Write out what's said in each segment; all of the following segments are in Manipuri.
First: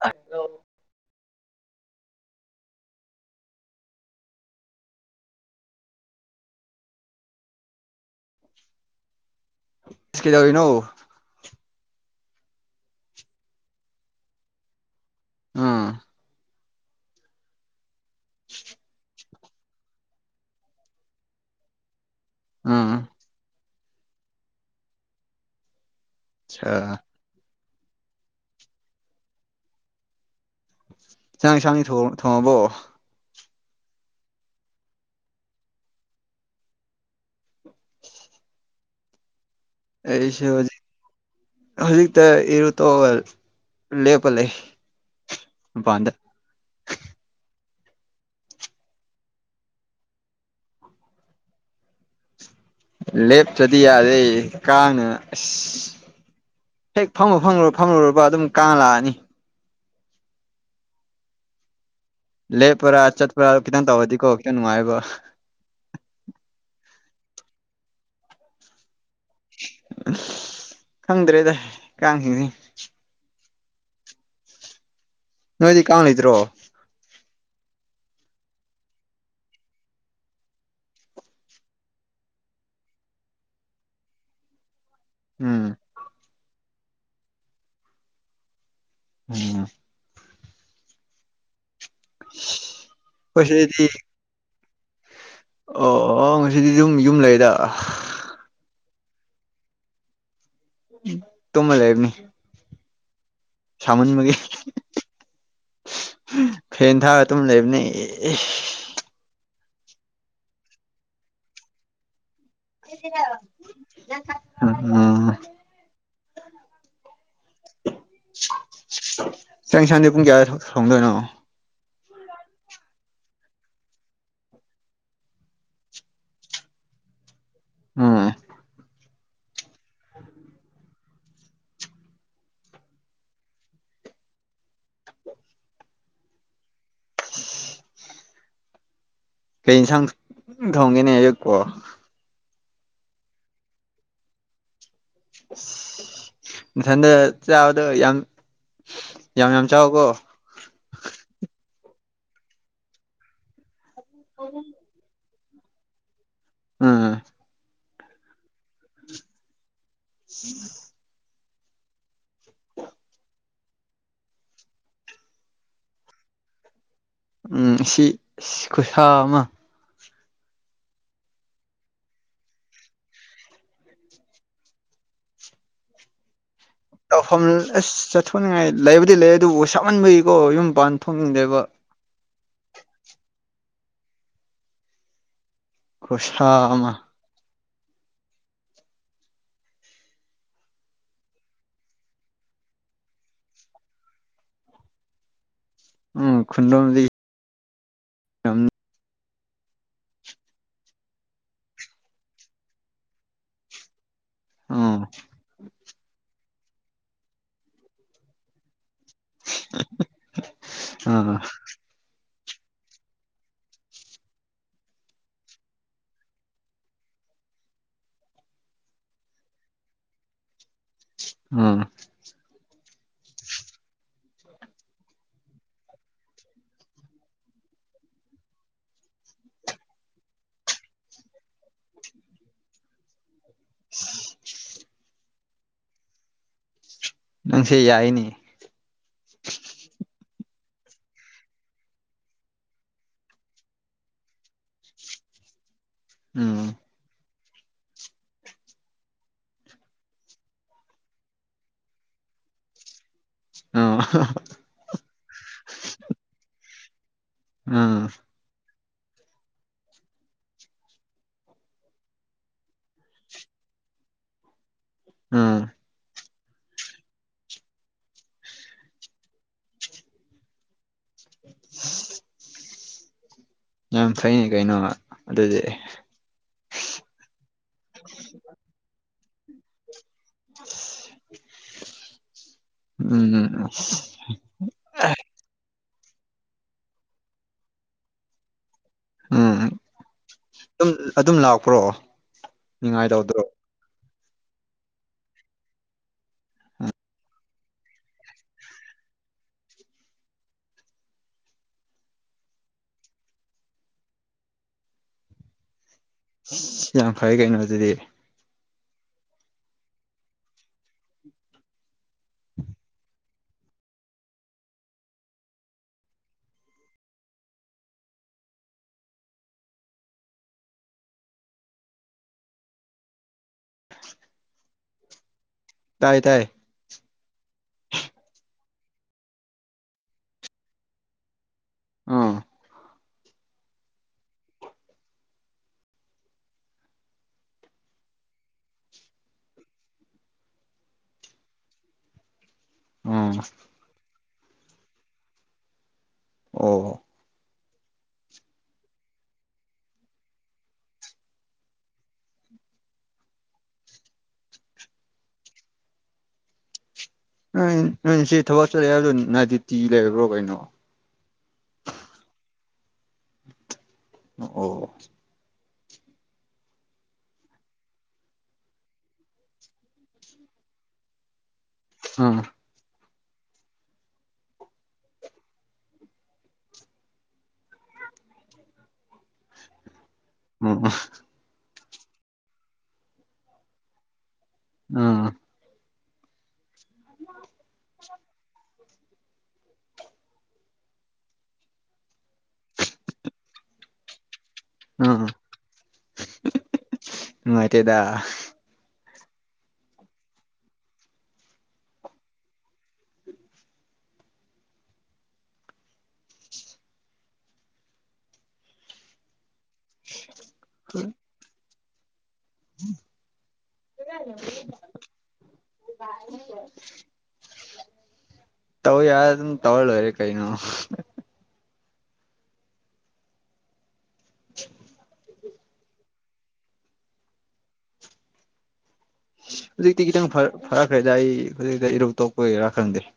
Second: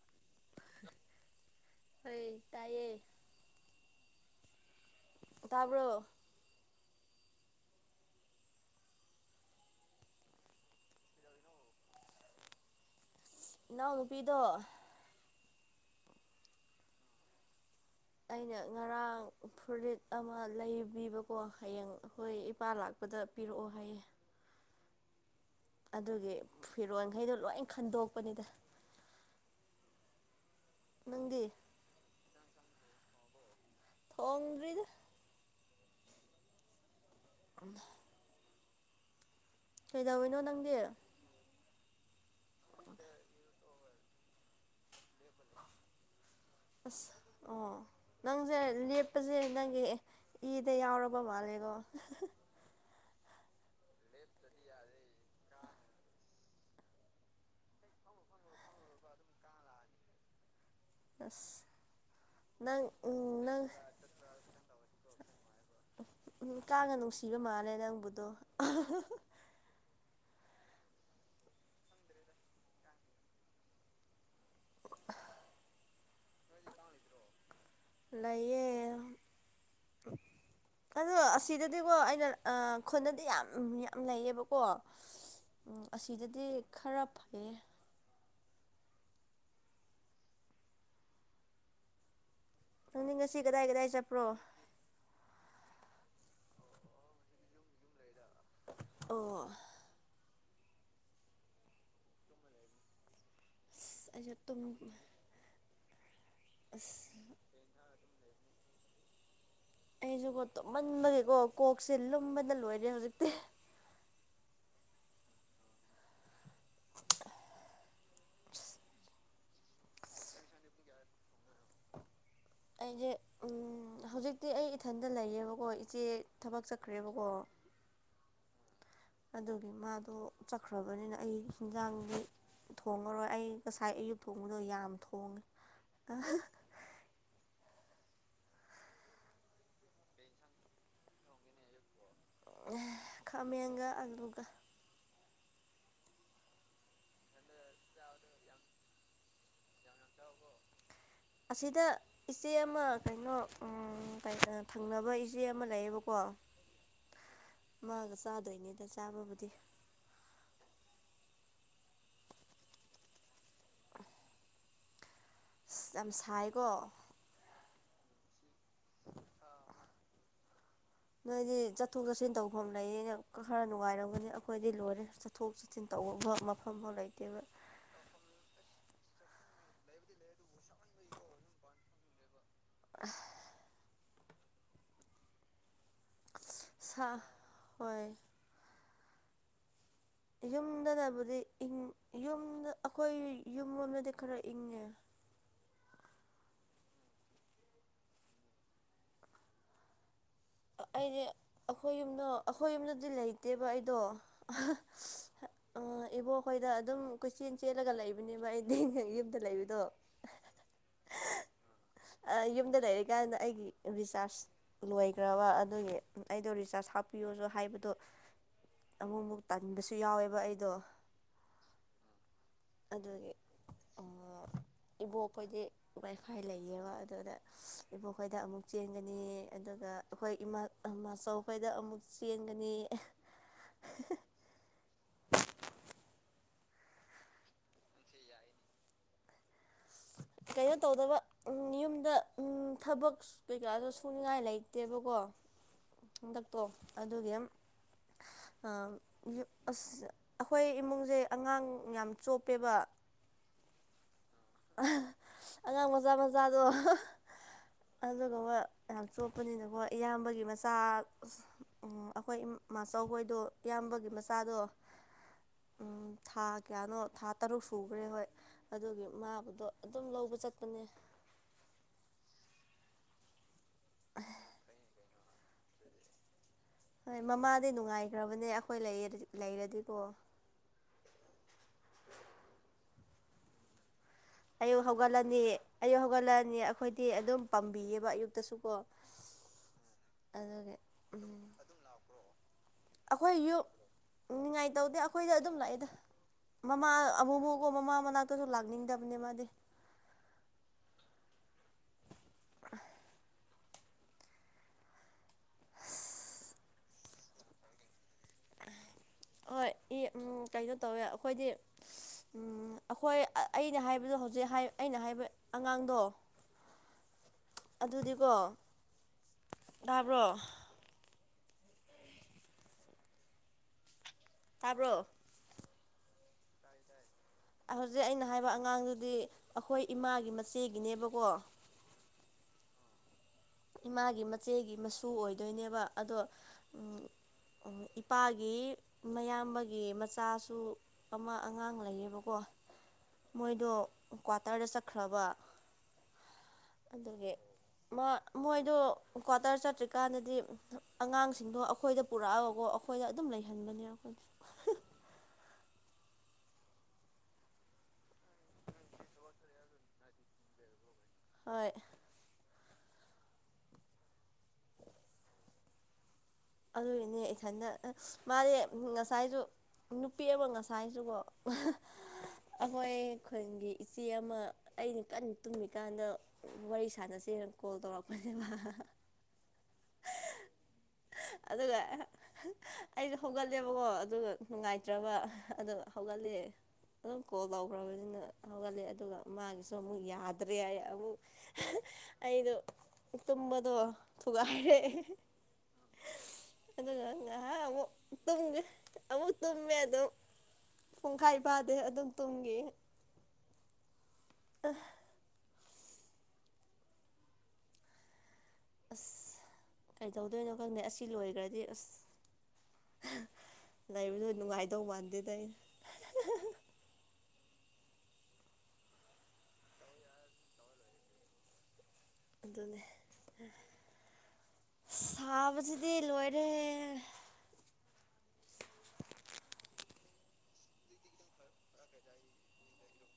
ꯑꯗꯣ ꯍꯣꯏ ꯇꯥꯏꯌꯦ ꯇꯥꯕ꯭ꯔꯣ ꯀꯩꯗꯏꯅꯣ ꯏꯅꯥꯎ ꯅꯨꯨꯄꯤꯗꯣ ꯑꯥ ꯑꯩꯅ ꯉꯔꯥꯡ ꯐꯨꯔꯤꯠ ꯑꯃ ꯂꯩꯕꯤꯕꯀꯣ ꯍꯌꯦꯡ ꯈꯣꯏ ꯏꯄꯥ ꯎꯝ ꯂꯥꯛꯄꯗ ꯄꯤꯔꯛꯑꯣ ꯍꯥꯏꯌꯦ ꯑꯗꯨꯒꯤ ꯆꯥꯛ ꯐꯤꯔꯣꯟꯈꯩꯗꯣ ꯂꯣꯏ ꯈꯟꯗꯣꯛꯄꯅꯤꯗ ꯅꯪꯗꯤ ꯆꯤꯛ ꯌꯦꯡꯁꯥꯡ ꯊꯣꯡ ꯊꯣꯡꯉꯕꯣ ꯊꯣꯡꯗꯔꯤꯗ [inaudible] [inaudible] ꯀꯩꯗꯧꯔꯤꯅꯣ ꯑꯩꯁꯦ ꯅꯪꯗꯤ ꯍꯧꯖꯤꯛ ꯍꯧꯖꯤꯛꯇ ꯏꯔꯨ ꯇꯣꯛꯑꯒ ꯂꯦꯞꯄ ꯂꯩ ꯃꯄꯥꯟꯗ ꯑꯁ ꯑꯣ ꯅꯪꯁꯦ ꯂꯦꯞꯄꯁꯦ ꯅꯪꯒꯤ ꯏꯗ ꯌꯥꯎꯔꯕ ꯃꯥꯜꯂꯦꯀꯣ ꯂꯦꯞꯇ꯭ꯔꯗꯤ ꯌꯥꯗꯦ ꯀꯥꯡꯅ ꯑꯁ ꯍꯦꯛ ꯐꯪꯃꯨ ꯐꯪꯃꯨ ꯐꯝꯃꯨꯔꯕ ꯑꯗꯨꯝ ꯀꯥꯡ ꯂꯥꯛꯑꯅꯤ ꯑꯁ ꯅꯪ ꯂꯦꯞꯄꯔ ꯎꯝ ꯆꯠꯄꯔ ꯅꯪ ꯈꯤꯇꯪ ꯇꯧꯔꯗꯤꯀꯣ ꯈꯤꯇꯪ ꯅꯨꯡꯉꯥꯏꯌꯦꯕ ꯀꯥꯡꯅ ꯅꯨꯡꯁꯤꯕ ꯃꯥꯜꯂꯦ ꯅꯪꯕꯨꯗꯣ ꯈꯪꯗ꯭ꯔꯦꯗ ꯀꯥꯡꯁꯤꯡꯁꯦ ꯅꯣꯏꯗꯤ ꯀꯥꯡ ꯂꯩꯗ꯭ꯔꯣ ꯂꯩꯌꯦ ꯑꯗꯣ ꯑꯁꯤꯗꯗꯤꯀꯣ ꯑꯩꯅ ꯈꯨꯟꯗꯗꯤ ꯌꯥꯝ ꯌꯥꯝ ꯂꯩꯌꯦꯕꯀꯣ ꯎꯝ ꯑꯁꯤꯗꯗꯤ ꯈꯔ ꯐꯩꯌꯦ ꯎꯝ [inaudible] ꯅꯪꯗꯤ ꯉꯁꯤ ꯑꯩꯈꯣꯏ ꯀꯗꯥꯏ ꯁꯤꯗꯗꯤ ꯀꯗꯥꯏ ꯆꯠꯄ꯭ꯔꯣ ꯑꯣ ꯑꯣ ꯉꯁꯤꯗꯤ ꯌꯨꯝ ꯌꯨꯝ ꯂꯩꯗ ꯑꯣ ꯇꯨꯝꯃ ꯂꯩꯕꯅꯤ ꯑꯁ ꯑꯩꯁꯨ ꯁꯥꯃꯟꯕꯒꯤ ꯇꯨꯝ ꯐꯦꯟ ꯑꯁ ꯊꯥꯔ ꯇꯨꯝ ꯂꯩꯕꯅꯦ ꯑꯦ ꯑꯩꯁꯨꯀꯣ ꯇꯨꯝꯃꯟꯕꯒꯤꯀꯣ ꯀꯣꯛꯁꯦ ꯂꯨꯝꯕꯗ ꯂꯣꯏ ꯑꯝ ꯆꯪ ꯌꯦꯟꯁꯥꯡꯗꯤ ꯄꯨꯡ ꯀꯌꯥ ꯊꯣꯡꯗꯣꯏꯅꯣ ꯑꯩꯁꯦ ꯍꯧꯖꯤꯛꯇꯤ ꯑꯩ ꯏꯊꯟꯗ ꯂꯩꯌꯦꯕꯀꯣ ꯏꯆꯦ ꯊꯕꯛ ꯆꯠꯈ꯭ꯔꯦꯕꯀꯣ ꯎꯝ ꯑꯗꯨꯒꯤ ꯃꯥꯗꯣ ꯆꯠꯈ꯭ꯔꯕꯅꯤꯅ ꯑꯩ ꯌꯦꯟꯖꯥꯡꯗꯤ ꯊꯣꯡꯉꯔꯣꯏ ꯑꯩ ꯉꯁꯥꯏ ꯑꯌꯨꯛ ꯊꯣꯡꯕꯗꯣ ꯌꯥꯝ ꯊꯣꯡꯉꯦ ꯑꯍꯥ [inaudible] ꯀꯩ ꯌꯦꯟꯁꯥꯡ ꯊꯣꯡꯒꯦꯅꯦ ꯑꯌꯨꯛꯄꯣ ꯈꯥꯃꯦꯟꯒ ꯑꯂꯨꯒ ꯅꯊꯟꯗ ꯆꯥꯕꯗꯣ ꯌꯥꯝ ꯌꯥꯝ ꯌꯥꯝ ꯆꯥꯎꯀꯣ ꯑꯁꯤꯗ ꯏꯆꯦ ꯑꯃ ꯀꯩꯅꯣ ꯎꯝ ꯇꯩꯇ ꯊꯪꯅꯕ ꯏꯆꯦ ꯑꯃ ꯂꯩꯌꯦꯕꯀꯣ ꯎꯝ ꯃꯥꯒ ꯆꯥꯗꯣꯏꯅꯦꯗ ꯆꯥꯕꯕꯨꯗꯤ [inaudible] ꯌꯥꯝ ꯁꯥꯏꯀꯣ ꯎꯝ ꯁꯤ ꯈꯨꯁꯥ ꯑꯃ ꯅꯣꯏꯗꯤ ꯆꯠꯊꯣꯛ ꯆꯠꯁꯤꯟ ꯇꯧꯐꯝ ꯂꯩꯌꯦꯅ ꯈꯔ ꯅꯨꯡꯉꯥꯏꯔꯝꯒꯅꯤ ꯑꯩꯈꯣꯏꯗꯤ ꯂꯣꯏꯔꯦ ꯆꯠꯊꯣꯛ ꯆꯤꯟ ꯇꯧꯕ ꯃꯐꯝ ꯇꯧꯐꯝ ꯑꯁ ꯆꯠꯊꯣꯛꯅꯤꯡꯉꯥꯏ ꯂꯩꯕꯨꯗꯤ ꯂꯩ ꯑꯗꯨꯕꯨ ꯁꯥꯃꯟꯕꯒꯤꯀꯣ ꯌꯨꯝ ꯄꯥꯟ ꯊ‌ꯣꯛꯅꯤꯡꯗ‌ꯦꯕ ꯑꯁ ꯈꯨꯁꯥ ꯑꯃ ꯁꯥ ꯍꯣꯏ ꯌꯨꯝꯗꯅꯕꯨꯗꯤ ꯏꯪ ꯌꯨꯝꯗ ꯑꯩꯈꯣꯏ ꯌꯨꯝꯔꯣꯝꯗꯗꯤ ꯈꯔ ꯏꯪꯉꯦ ꯎꯝ ꯈꯨꯨꯟꯂ‌ꯣꯝꯗꯤ ꯑꯩꯗꯤ ꯑꯩꯈꯣꯏ ꯌꯨꯝꯗ ꯑꯩꯈꯣꯏ ꯌꯨꯝꯗꯗꯤ ꯂꯩꯇꯦꯕ ꯑꯩꯗꯣ ꯏꯕꯣꯛꯈꯣꯏꯗ ꯑꯗꯨꯝ ꯀꯣꯏꯆꯦꯟ ꯆꯦꯜꯂꯒ ꯂꯩꯕꯅꯦꯕ ꯑꯩꯗꯤ ꯌꯨꯝ ꯑꯗ ꯂꯩꯕꯗꯣ ꯑ ꯑ ꯌꯨꯝꯗ ꯂꯩꯔꯤꯀꯥꯟꯗ ꯑꯩꯒꯤ ꯔꯤꯆꯥꯔꯖ ꯂꯣꯏꯈ꯭ꯔꯕ ꯑꯗꯨꯒꯤ ꯑꯩꯗꯣ ꯔꯤꯆꯥꯔꯖ ꯍꯥꯞꯄꯤꯌꯣꯁꯨ ꯍꯥꯏꯕꯗꯣ ꯑꯃꯨꯛꯃꯨꯛ ꯇꯟꯕꯁꯨ ꯌꯥꯎꯋꯦꯕ ꯑꯩꯗꯣ ꯎꯝ ꯑꯗꯨꯒꯤ ꯏꯕꯣꯛꯄꯣꯏꯗꯤ ꯋꯥꯏꯐꯥꯏ ꯂꯩ ꯌꯦꯡꯉꯣ ꯑꯗꯨꯗ ꯏꯕꯣꯛꯈꯣꯏꯗ ꯑꯃꯨꯛ ꯆꯦꯟꯒꯅꯤ ꯑꯗꯨꯒ ꯑꯩꯈꯣꯏ ꯏꯃꯥ ꯑꯆꯧꯈꯩꯗ ꯑꯃꯨꯛ ꯆꯦꯟꯒꯅꯤ [unintelligible] ꯅꯪꯁꯦ ꯌꯥꯏꯅꯤ ꯀꯩꯅꯣ ꯇꯧꯗꯕ ꯎꯝ ꯌꯨꯝꯗ ꯎꯝ ꯊꯕꯛ ꯀꯩꯀꯥꯗꯣ ꯁꯨꯅꯤꯡꯉꯥꯏ ꯂꯩꯇꯦꯕꯀꯣ ꯍꯟꯗꯛꯇꯣ ꯎꯝ ꯑꯗꯨꯒꯤ ꯑꯁ ꯑꯩꯈꯣꯏ ꯏꯃꯨꯡꯁꯦ ꯑꯉꯥꯡ ꯌꯥꯝ ꯆꯣꯞꯄꯦꯕ ꯑ ꯑꯉꯥꯡ ꯃꯆꯥ ꯃꯆꯥꯗꯣ ꯎꯝ ꯑꯗꯨꯒꯨꯝꯕ ꯌꯥꯝ ꯆꯣꯞꯄꯅꯤꯅꯀꯣ ꯏꯌꯥꯝꯕꯒꯤ ꯃꯆꯥ ꯑꯁ ꯑꯩꯈꯣꯏꯃꯆꯧꯕꯣꯏꯗꯣ ꯏꯌꯥꯝꯕꯒꯤ ꯃꯆꯥꯗꯣ ꯑꯥ ꯎꯝ, ꯊꯥ ꯀꯌꯥꯅꯣ ꯊꯥ ꯇꯔꯨꯛ ꯁꯨꯈ꯭ꯔꯦ ꯍꯣꯏ ꯑꯗꯨꯒꯤ ꯃꯥꯕꯗꯣ ꯑꯗꯨꯝ ꯂꯧꯕ ꯆꯠꯄꯅꯦ [unintelligible] ꯌꯥꯝ ꯐꯩꯅꯤ ꯀꯩꯅꯣ ꯑꯗꯨꯗꯤ ꯍꯣꯏ ꯃꯃꯥꯗꯤ ꯅꯨꯡꯉꯥꯏꯈ꯭ꯔꯕꯅꯦ ꯑꯩꯈꯣꯏ ꯂꯩꯔꯗꯤꯀꯣ ꯎꯝ ꯎꯝ ꯑꯁ ꯑꯌꯨꯛ ꯍꯧꯒꯠꯂꯅꯤ ꯑꯌꯨꯛ ꯍꯧꯒꯠꯂꯑꯅꯤ ꯑꯩꯈꯣꯏꯗꯤ ꯑꯗꯨꯝ ꯄꯥꯝꯕꯤꯌꯦꯕ ꯑꯌꯨꯛꯇꯁꯨ ꯀꯣ ꯎꯝ ꯑꯗꯨꯒꯤ ꯑꯗꯨꯝ ꯑꯗꯨꯝ ꯂꯥꯛꯄ꯭ꯔꯣ ꯅꯤꯡꯉꯥꯏ ꯇꯧꯗ꯭ꯔꯣ ꯑꯩꯈꯣꯏ ꯌ ꯅꯨꯡꯉꯥꯏꯇꯧꯗꯦ ꯑꯩꯈꯣꯏꯗ ꯑꯗꯨꯝ ꯂꯥꯛꯑꯦꯗ ꯃꯃꯥ ꯑꯃꯨꯐꯀꯣ ꯃꯃꯥ ꯃꯅꯥꯛꯇꯁꯨ ꯂꯥꯛꯅꯤꯡꯗꯕꯅꯦ ꯃꯥꯗꯤ ꯑ ꯑꯁ ꯌꯥꯝ ꯐꯩ ꯀꯩꯅꯣ ꯑꯗꯨꯗꯤ [inaudible] ꯍꯣꯏ ꯎꯝ ꯀꯩꯅꯣ ꯇꯧꯋꯦ ꯑꯩꯈꯣꯏꯗꯤ ꯑꯩꯈꯣꯏ ꯑꯩꯅ ꯍꯥꯏꯕꯗꯣ ꯍꯧꯖꯤꯛ ꯑꯩꯅ ꯍꯥꯏꯕ ꯑꯉꯥꯡꯗꯣ [inaudible] ꯑꯗꯨꯗꯤꯀꯣ ꯇꯥꯕ꯭ꯔꯣ ꯇꯥꯕ꯭ꯔꯣ ꯇꯥꯏ ꯇꯥꯏ ꯑꯍꯧꯖꯤꯛ ꯑꯩꯅ ꯍꯥꯏꯕ ꯑꯉꯥꯡꯗꯨꯗꯤ ꯑꯩꯈꯣꯏ ꯏꯃꯥꯒꯤ ꯃꯆꯦꯒꯤꯅꯦꯕꯀꯣ ꯑꯥ ꯏꯃꯥꯒꯤ ꯃꯆꯦꯒꯤ ꯃꯁꯨ ꯑꯣꯏꯗꯣꯏꯅꯦꯕ ꯑꯗꯣ ꯎꯝ ꯏꯄꯥꯒꯤ ꯃꯌꯥꯝꯕꯒꯤ ꯃꯆꯥꯁꯨ ꯑꯃ ꯑꯉꯥꯡ ꯂꯩꯌꯦꯕꯀꯣ ꯑꯥ ꯃꯣꯏꯗꯣ ꯀ꯭ꯋꯥꯇꯔꯗ ꯆꯠꯈ꯭ꯔꯕ ꯑꯣ ꯑꯗꯨꯒꯤ ꯃꯣꯏꯗꯨ ꯀ꯭ꯋꯥꯇꯔ ꯆꯠꯇ꯭ꯔꯤꯀꯥꯟꯗꯗꯤ ꯑꯉꯥꯡꯁꯤꯡꯗꯣ ꯑꯩꯈꯣꯏꯗ ꯄꯨꯔꯛꯑꯕꯀꯣ ꯑꯩꯈꯣꯏꯗ ꯑꯗꯨꯝ ꯂꯩꯍꯟꯕꯅꯦ ꯑꯩꯈꯣꯏꯅ ꯅꯣꯏ ꯅꯣꯏ ꯏꯆꯦ ꯊꯕꯛ ꯆꯠꯂꯦ ꯍꯥꯏꯕꯗꯣ ꯅꯅꯥꯏꯗꯤꯇꯤ ꯂꯩꯕ꯭ꯔꯣ ꯀꯩꯅꯣ ꯍꯣꯏ ꯑꯣ ꯑꯗꯨꯒꯤꯅꯦ ꯏꯊꯟꯗ ꯃꯥꯗꯤ ꯉꯁꯥꯏꯁꯨ ꯅꯨꯄꯤ ꯑꯃ ꯉꯁꯥꯏꯁꯨꯀꯣ ꯎꯝ ꯑꯩꯈꯣꯏ ꯈꯨꯟꯒꯤ ꯏꯆꯦ ꯑꯃ ꯑꯩꯅ ꯀꯟꯅ ꯇꯨꯝꯃꯤꯀꯥꯟꯗ ꯋꯥꯔꯤ ꯁꯥꯟꯅꯁꯦꯅ ꯀꯣꯜ ꯇꯧꯔꯛꯄꯅꯦꯕ ꯑꯣ ꯑꯗꯨꯒ ꯑꯩꯅ ꯍꯧꯒꯠꯂꯦꯕꯀꯣ ꯑꯗꯨꯒ ꯅꯨꯡꯉꯥꯏꯇ꯭ꯔꯕ ꯑꯥ ꯑꯗ ꯍꯧꯒꯠꯂꯦ ꯑꯗꯨꯝ ꯀꯣꯜ ꯂꯧꯈ꯭ꯔꯕꯅꯤꯅ ꯍꯧꯒꯠꯂꯦ ꯑꯗꯨꯒ ꯃꯥꯒꯤꯁꯨ ꯑꯃꯨꯛ ꯌꯥꯗ꯭ꯔꯦ ꯍꯥꯏ ꯑꯃꯨꯛ ꯑꯩꯗꯣ ꯇꯨꯝꯕꯗꯣ ꯊꯨꯒꯥꯏ ꯑꯥ ꯑꯗꯨꯒ ꯉꯥꯏꯍꯥꯛ ꯑꯃꯨꯛ ꯅꯨꯡꯉꯥꯏꯇꯦꯗ ꯇꯨꯝꯒꯦ ꯑꯃꯨꯛ ꯇꯨꯝꯃꯦ ꯑꯗꯨꯝ ꯄꯨꯡꯈꯥꯏ ꯐꯥꯗꯦ ꯑꯗꯨꯝ ꯇꯨꯝꯈꯤ ꯑ ꯑꯁ ꯀꯩ ꯇꯧꯗꯣꯏꯅꯣ ꯈꯪꯗꯦ ꯑꯁꯤ ꯂꯣꯏꯈ꯭ꯔꯗꯤ ꯑꯁ ꯂꯩꯕꯗꯣ ꯅꯨꯡꯉꯥꯏꯗꯧ ꯃꯥꯟꯗꯦꯗ ꯑꯩ [unintelligible] ꯇꯧ ꯌꯥꯔ ꯑꯗꯨꯅ ꯇꯧꯂꯣꯔꯦ ꯀꯩꯅꯣ ꯑꯗꯨꯅꯦ ꯁꯥꯕꯁꯤꯗꯤ ꯂꯣꯏꯔꯦ ꯍꯧꯖꯤꯛꯇꯤ ꯈꯤꯇꯪ ꯐꯔꯛꯈ꯭ꯔꯦꯗ ꯑꯩ ꯍꯧꯖꯤꯛꯇ ꯏꯔꯧ ꯇꯣꯛꯄ ꯑꯣꯏꯒꯦꯔꯥ ꯈꯪꯗꯦ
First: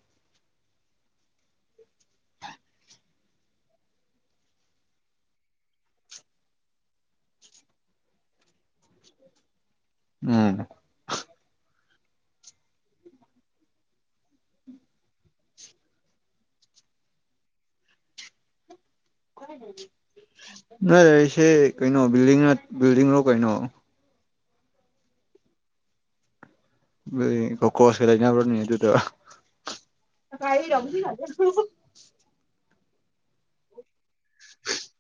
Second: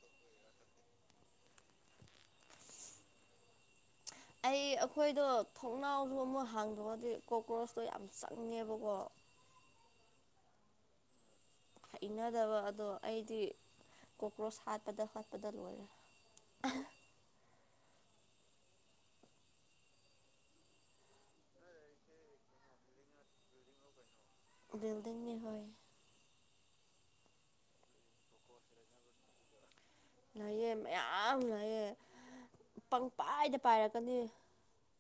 ꯑꯩ ꯑꯩꯈꯣꯏꯗꯣ ꯊꯣꯡꯅꯥꯎꯗꯣ ꯑꯃꯨꯛ ꯍꯥꯡꯗꯣꯛꯑꯗꯤ ꯀꯣꯀ꯭ꯔꯣꯁꯇꯣ ꯌꯥꯝ ꯆꯪꯉꯦꯕꯀꯣ ꯎꯝ ꯍꯩꯅꯗꯕ ꯑꯗꯣ ꯑꯩꯗꯤ ꯀꯣꯀ꯭ꯔꯣꯁ ꯍꯥꯠꯄꯗ ꯍꯣꯠꯄꯗ ꯂꯣꯏꯔꯦ ꯅꯣꯏ ꯂꯩꯁꯦ ꯀꯩꯅꯣ ꯕꯜꯤꯗꯤꯡ ꯕꯤꯜꯗꯤꯡ ꯅ ꯀꯩꯅꯣ ꯕꯤꯜꯗꯤꯡꯅꯤ ꯍꯣꯏ ꯀꯣꯀꯣꯁ ꯂꯩꯅꯕ꯭ꯔꯅꯦ ꯑꯗꯨꯗ ꯉꯥꯏꯑꯑꯦ ꯃꯌꯥꯝ ꯉꯥꯏꯌꯦ ꯄꯪꯄꯥꯏꯗ ꯄꯥꯏꯔꯛꯀꯅꯤ [unintelligible]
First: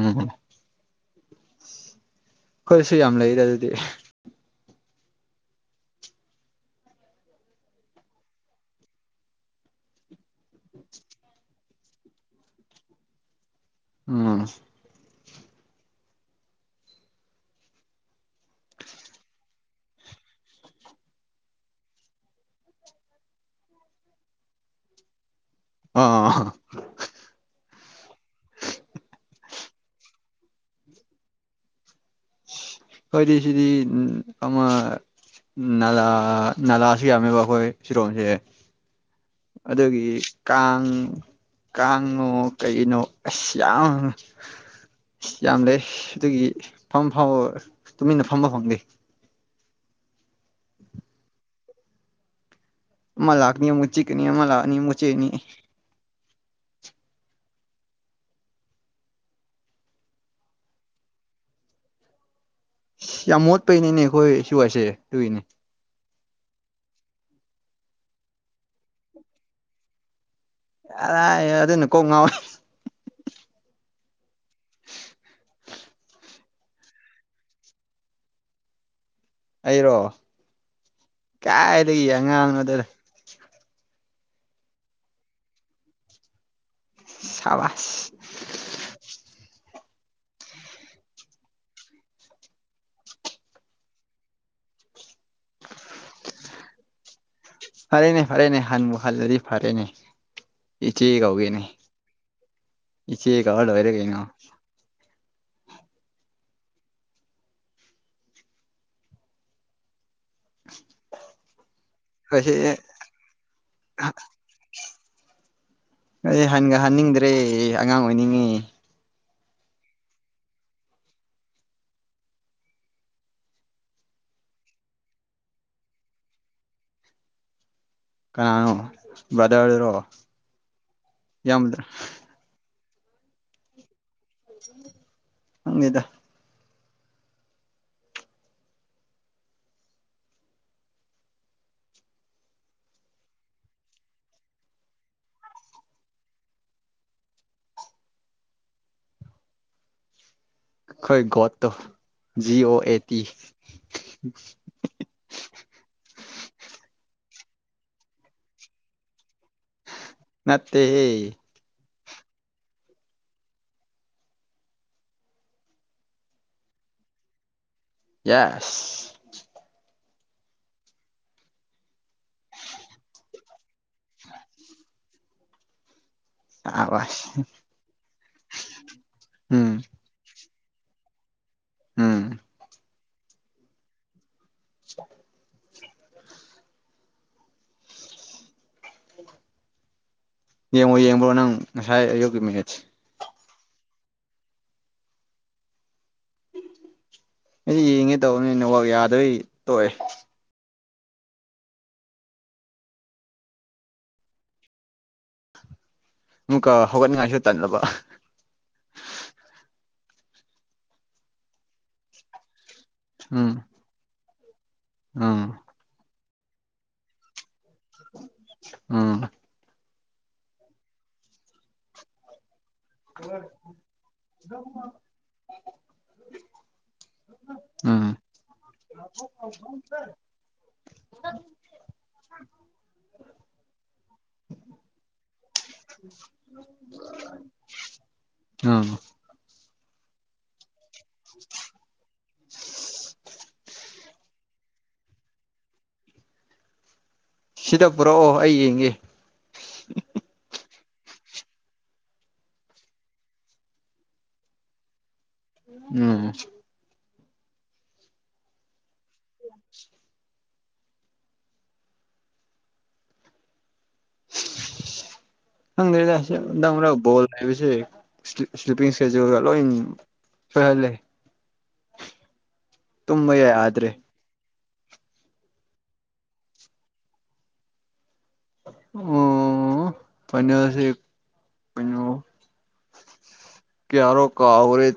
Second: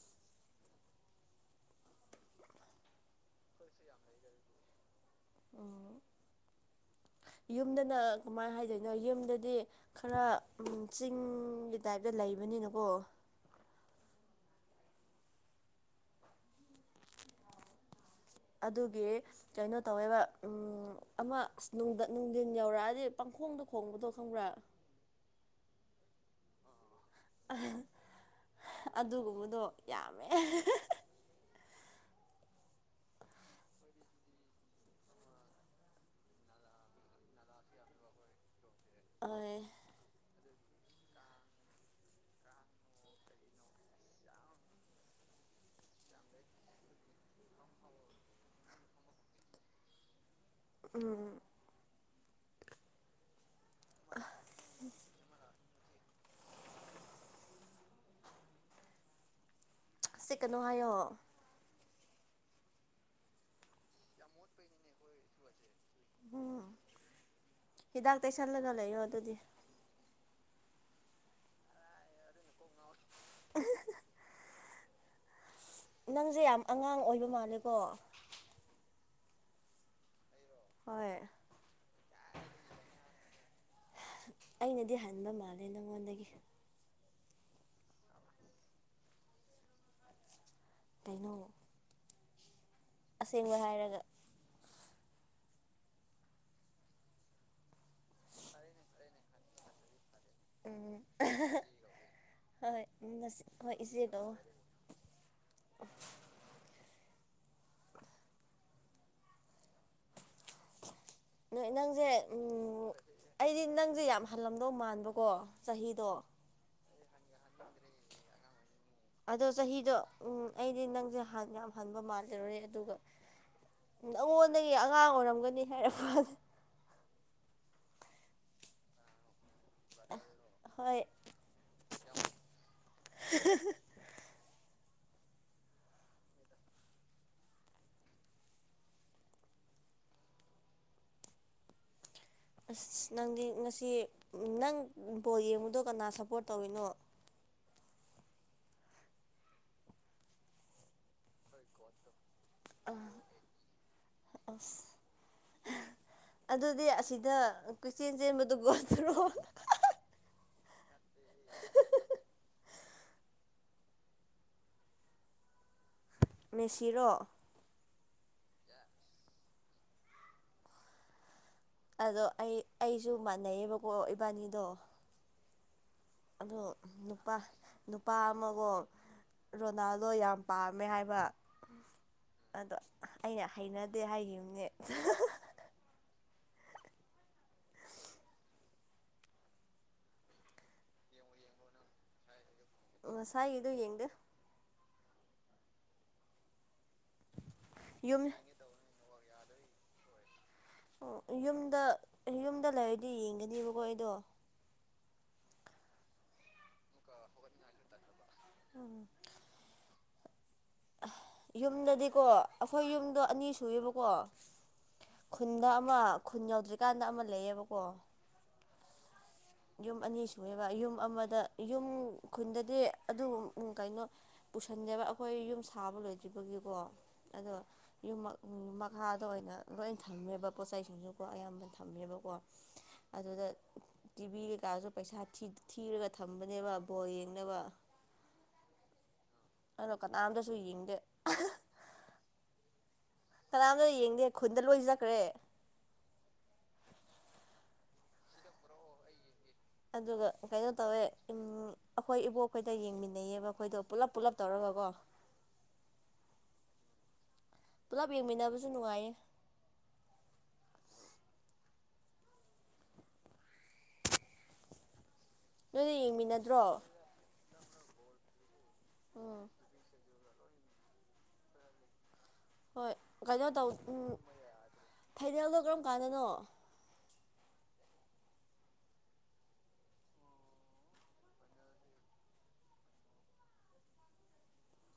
ꯎꯝ ꯍꯣꯏꯁꯨ ꯌꯥꯝ ꯂꯩꯗ ꯑꯗꯨꯗꯤ ꯎꯝ ꯌꯨꯝꯗꯅ ꯀꯃꯥꯏꯅ ꯍꯥꯏꯗꯣꯏꯅꯣ ꯌꯨꯝꯗꯗꯤ ꯈꯔ ꯆꯤꯡꯒꯤ ꯇꯥꯏꯞꯇ ꯂꯩꯕꯅꯤꯅꯀꯣ ꯎꯝ ꯑꯗꯨꯒꯤ ꯀꯩꯅꯣ ꯇꯧꯋꯦꯕ ꯑꯃ ꯑꯁ ꯅꯨꯡꯊꯤꯟ ꯌꯧꯔꯛꯑꯗꯤ ꯄꯥꯡꯈꯣꯡꯗꯣ ꯈꯣꯡꯕꯗꯣ ꯈꯪꯕ꯭ꯔꯥ ꯑꯥ ꯑꯗꯨꯒꯨꯝꯕꯗꯣ ꯌꯥꯝꯃꯦ ꯍꯣꯏꯗꯤ ꯁꯤꯗꯤ ꯎꯝ ꯑꯃ ꯅꯥꯂꯥ ꯅꯥꯂꯥꯁꯨ ꯌꯥꯝꯃꯦꯕ ꯑꯩꯈꯣꯏ ꯁꯤꯔꯣꯁꯦ ꯎꯝ ꯑꯗꯨꯒꯤ ꯀꯥꯡ ꯀꯥꯡꯉꯣ ꯀꯩꯅꯣ ꯑꯁ ꯌꯥꯝ ꯌꯥꯝ ꯂꯩ ꯑꯗꯨꯒꯤ ꯐꯝ ꯐ ꯇꯨꯃꯤꯟꯅ ꯐꯝꯕ ꯐꯪꯗꯦ ꯎꯝ ꯃ ꯂꯥꯛꯅꯤ ꯑꯃꯨꯛ ꯆꯤꯛꯅꯤ ꯑꯃ ꯂꯥꯛꯅꯤ ꯃꯨ ꯎꯆꯦꯛꯅꯤ ꯁꯤ ꯀꯩꯅꯣ ꯍꯥꯏꯌꯣ ꯌꯥꯝ ꯃꯣꯠꯄꯩꯅꯦꯅꯦ ꯑꯩꯈꯣꯏ ꯁꯤ ꯋꯥꯏꯁꯦ ꯇꯨꯏꯅꯦ ꯎꯝ ꯍꯤꯗꯥꯛ ꯇꯩꯁꯜꯂꯒ ꯂꯩꯌꯣ ꯑꯗꯨꯗꯤ ꯀꯗꯥꯏꯗꯩꯅꯣ ꯑꯗꯨꯅ ꯀꯣꯛ ꯉꯥꯎꯋꯦ [unintelligible] ꯅꯪꯁꯦ ꯌꯥꯝ ꯑꯉꯥꯡ ꯑꯣꯏꯕ ꯃꯥꯜꯂꯦꯀꯣ ꯑꯩꯔꯣ ꯍꯣꯏ ꯀꯥꯏꯗꯒꯤ ꯑꯉꯥꯡꯅꯣꯗꯗ ꯑꯩꯅꯗꯤ ꯍꯟꯕ ꯃꯥꯜꯂꯦ ꯅꯉꯣꯟꯗꯒꯤ ꯑꯕ [unintelligible] ꯀꯩꯅꯣ ꯑꯁꯦꯡꯕ ꯍꯥꯏꯔꯒ ꯐꯔꯦꯅꯦ ꯐꯔꯦꯅꯦ ꯍꯟꯕꯨ ꯍꯜꯂꯗꯤ ꯐꯔꯦꯅꯦ ꯎꯝ ꯏꯆꯦ ꯀꯧꯒꯦꯅꯦ ꯍꯣꯏ ꯏꯆꯦ ꯍꯣꯏ ꯀꯗꯔꯦ ꯏꯆꯦ ꯀꯩꯩꯅ ꯀꯧ ꯅꯣꯏ ꯅꯪꯁꯦ ꯑꯩꯈꯣꯏꯁꯦ ꯑꯩꯗꯤ ꯅꯪꯁꯦ ꯌꯥꯝ ꯍꯜꯂꯝꯗꯧ ꯃꯥꯟꯕꯀꯣ ꯆꯍꯤꯗꯣ ꯑꯦ ꯍꯟꯒ ꯍꯥꯏꯟꯅꯤꯡꯗ꯭ꯔꯦ ꯑꯉꯥꯡ ꯑꯣꯏꯅꯤꯡꯉꯤ ꯑꯗꯣ ꯆꯍꯤꯗꯣ ꯎꯝ ꯑꯩꯗꯤ ꯅꯪꯁꯦ ꯌꯥꯝ ꯍꯟꯕ ꯃꯥꯜꯂꯔꯨꯔꯦ ꯑꯗꯨꯒ ꯑꯩꯉꯣꯟꯗꯒꯤ ꯑꯉꯥꯡ ꯑꯣꯏꯔꯝꯒꯅꯤ ꯍꯥꯏꯔꯄꯗ ꯀꯅꯥꯅꯣ ꯕꯗꯔꯔꯣ ꯍꯣꯏ ꯈꯪꯗꯦꯗ ꯑꯁ ꯅꯪꯗꯤ ꯉꯁꯤ ꯅꯪ ꯕꯣꯜ ꯌꯦꯡꯕꯗꯣ ꯀꯅꯥ ꯁꯞꯄꯣꯔꯠ ꯇꯧꯔꯤꯅꯣ ꯈꯣꯏꯒꯣꯠꯇ ꯖꯤꯑꯣ ꯑꯦ ꯇ ꯑꯁ ꯑꯗꯨꯗꯤ ꯑꯁꯤꯗ ꯀꯆꯦꯟ ꯆꯦꯟꯕꯗꯨꯒꯠꯇꯔꯣ ꯅꯠꯇꯦ ꯃꯦꯁꯤꯔꯣ ꯌꯦꯁ ꯑꯗꯣ ꯑꯩ ꯑꯩꯁꯨ ꯃꯥꯟꯅꯩꯑꯕꯀꯣ ꯏꯕꯥꯅꯤꯗꯣ ꯑꯗꯣ ꯅꯨꯄꯥ ꯁꯥꯕꯥꯁ ꯅꯨꯄꯥ ꯑꯃꯒꯣ ꯎꯝ ꯔꯣꯅꯥꯜ ꯂꯣꯏ ꯌꯥꯝ ꯄꯥꯝꯃꯦ ꯍꯥꯏꯕ ꯎꯝ ꯑꯗꯣ ꯑꯩꯅ ꯍꯩꯅꯗꯦ ꯍꯥꯏ ꯑ [unintelligible] ꯌꯦꯡꯉꯣ ꯌꯦꯡꯕ꯭ꯔꯣ ꯅꯪ ꯉꯁꯥꯏ ꯑꯌꯨꯛꯀꯤ ꯃꯦꯠꯁꯦ ꯃꯁꯥꯏ ꯏꯗꯨ ꯌꯦꯡꯗ ꯑꯩꯗꯤ ꯌꯦꯡꯉꯦ ꯌꯨꯝ ꯇꯧꯕꯅꯤꯅ ꯋꯥꯛ ꯌꯥꯗꯣꯏ ꯇꯣꯛꯑꯦ ꯑꯣ ꯌꯨꯝꯗ ꯌꯨꯝꯗ ꯂꯩꯔꯗꯤ ꯌꯦꯡꯒꯅꯦꯕꯀꯣ ꯑꯩꯗꯣ ꯑꯃꯨꯛꯀ ꯍꯧꯒꯠꯅꯤꯡꯉꯥꯏꯁꯨ ꯇꯟꯅꯅꯕ ꯑꯣ ꯌꯨꯝꯗꯗꯤꯀꯣ ꯑꯩꯈꯣꯏ ꯌꯨꯝꯗꯣ ꯑꯅꯤ ꯎꯝ ꯁꯨꯌꯦꯕꯀꯣ ꯎꯝ ꯈꯨꯟꯗ ꯑꯃ ꯈꯨꯟ ꯌꯧꯗ꯭ꯔꯤꯀꯥꯟꯗ ꯑꯃ ꯂꯩꯌꯦꯕꯀꯣ ꯎꯝ ꯌꯨꯝ ꯑꯅꯤ ꯁꯨꯑꯦꯕ ꯌꯨꯝ ꯑꯃꯗ ꯌꯨꯝ ꯈꯨꯟꯗꯗꯤ ꯑꯗꯨ ꯀꯩꯅꯣ ꯄꯨꯁꯟꯗꯦꯕ ꯑꯩꯈꯣꯏ ꯌꯨꯝ ꯁꯥꯕ ꯂꯣꯏꯗ꯭ꯔꯤꯕꯒꯤꯀꯣ ꯑꯗꯣ ꯎꯝ ꯌꯨꯝ ꯃꯈꯥꯗ ꯑꯣꯏꯅ ꯂꯣꯏ ꯊꯝꯃꯦꯕ ꯄꯣꯠꯩ ꯆꯩꯁꯤꯡꯁꯨꯀꯣ ꯑꯌꯥꯝꯕꯅ ꯊꯝꯃꯦꯕꯀꯣ ꯑꯗꯨꯗ ꯇꯤꯚꯤ ꯀꯩꯀꯥꯁꯨ ꯄꯩꯁꯥ ꯊꯤꯔꯒ ꯊꯝꯕꯅꯦꯕ ꯕꯣ ꯌꯦꯡꯅꯕ ꯎꯝ ꯑꯩꯅꯣ ꯀꯅꯥꯝꯇꯁꯨ ꯌꯦꯡꯗꯦ ꯎ [unintelligible] ꯀꯅꯥꯝꯇꯣ ꯌꯦꯡꯗꯦ ꯈꯨꯟꯗ ꯂꯣꯏꯖꯈ꯭ꯔꯦ ꯁꯤꯗ ꯄꯨꯔꯛꯑꯣ ꯑꯩ ꯌꯦꯡꯒꯦ ꯑꯗꯨꯒ ꯀꯩꯅꯣ ꯇꯧꯋꯦ ꯑꯩꯈꯣꯏ ꯏꯕꯣꯛꯈꯣꯏꯗ ꯌꯦꯡꯃꯤꯟꯅꯩꯌꯦꯕ ꯑꯩꯈꯣꯏꯗꯣ ꯄꯨꯜꯂꯞ ꯄꯨꯂꯞ ꯇꯧꯔꯒ ꯀꯣ ꯎꯝ ꯄꯨꯂꯞ ꯌꯦꯡꯃꯤꯟꯅꯕꯁꯨ ꯅꯨꯡꯉꯥꯏꯌꯦ ꯅꯣꯏꯗ ꯍꯪꯁꯦ ꯌꯦꯡꯃꯤꯟꯅꯗ꯭ꯔꯣ ꯅꯔꯣꯜ ꯍꯥꯏꯕꯁꯦ ꯁ꯭ꯂꯤꯞ ꯁ꯭ꯂꯤꯞꯄꯤꯡ ꯏꯁꯀꯦꯖꯨꯜꯒ ꯎꯝ ꯂꯣꯏ ꯁꯣꯏꯍꯜꯂꯦ ꯍꯣꯏ ꯇꯨꯝꯕ ꯀꯩꯅꯣ ꯇꯧ ꯌꯥꯗ꯭ꯔꯦ ꯑꯝ ꯐꯥꯏꯅꯦꯜꯗꯣ ꯀꯔꯝ ꯀꯥꯟꯗꯅꯣ ꯑꯣ ꯐꯥꯏꯅꯦꯜꯁꯦ ꯀꯩꯅꯣ ꯀꯌꯥꯔꯣ ꯀꯥꯎꯈꯔꯦ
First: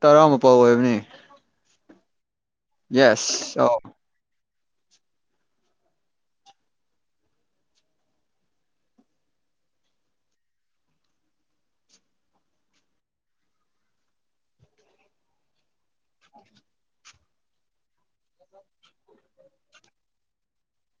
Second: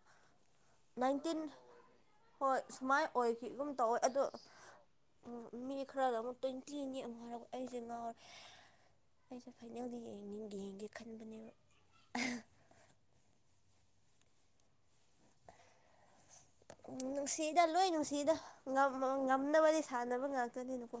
ꯇꯔꯥꯃꯥꯄꯜ ꯑꯣꯏꯕꯅꯤ ꯅꯥꯏꯇꯤꯟ ꯍꯣꯏ ꯁꯨꯃꯥꯏ ꯌꯦꯁ ꯑꯣꯏꯈꯤꯒꯨꯝ ꯑꯥꯎ ꯇꯧꯋꯦ ꯑꯗꯣ ꯃꯤ ꯈꯔꯅ ꯑꯃꯨꯛ ꯇ꯭ꯋꯦꯟꯇꯤꯅꯤ ꯑꯃꯨꯛ ꯍꯥꯏꯔꯛꯄ ꯑꯩꯁꯦ ꯉꯥꯎꯔꯦ ꯑꯩꯁꯦ ꯐꯥꯏꯅꯦꯜꯗꯤ ꯌꯦꯡꯅꯤꯡ ꯌꯦꯡꯒꯦ ꯈꯟꯕꯅꯦꯕ ꯎꯝ ꯅꯨꯡꯁꯤꯗ ꯂꯣꯏ ꯅꯨꯡꯁꯤꯗ ꯉꯝꯅꯕꯗꯤ ꯁꯥꯟꯅꯕ ꯉꯥꯛꯇꯅꯤꯅꯀꯣ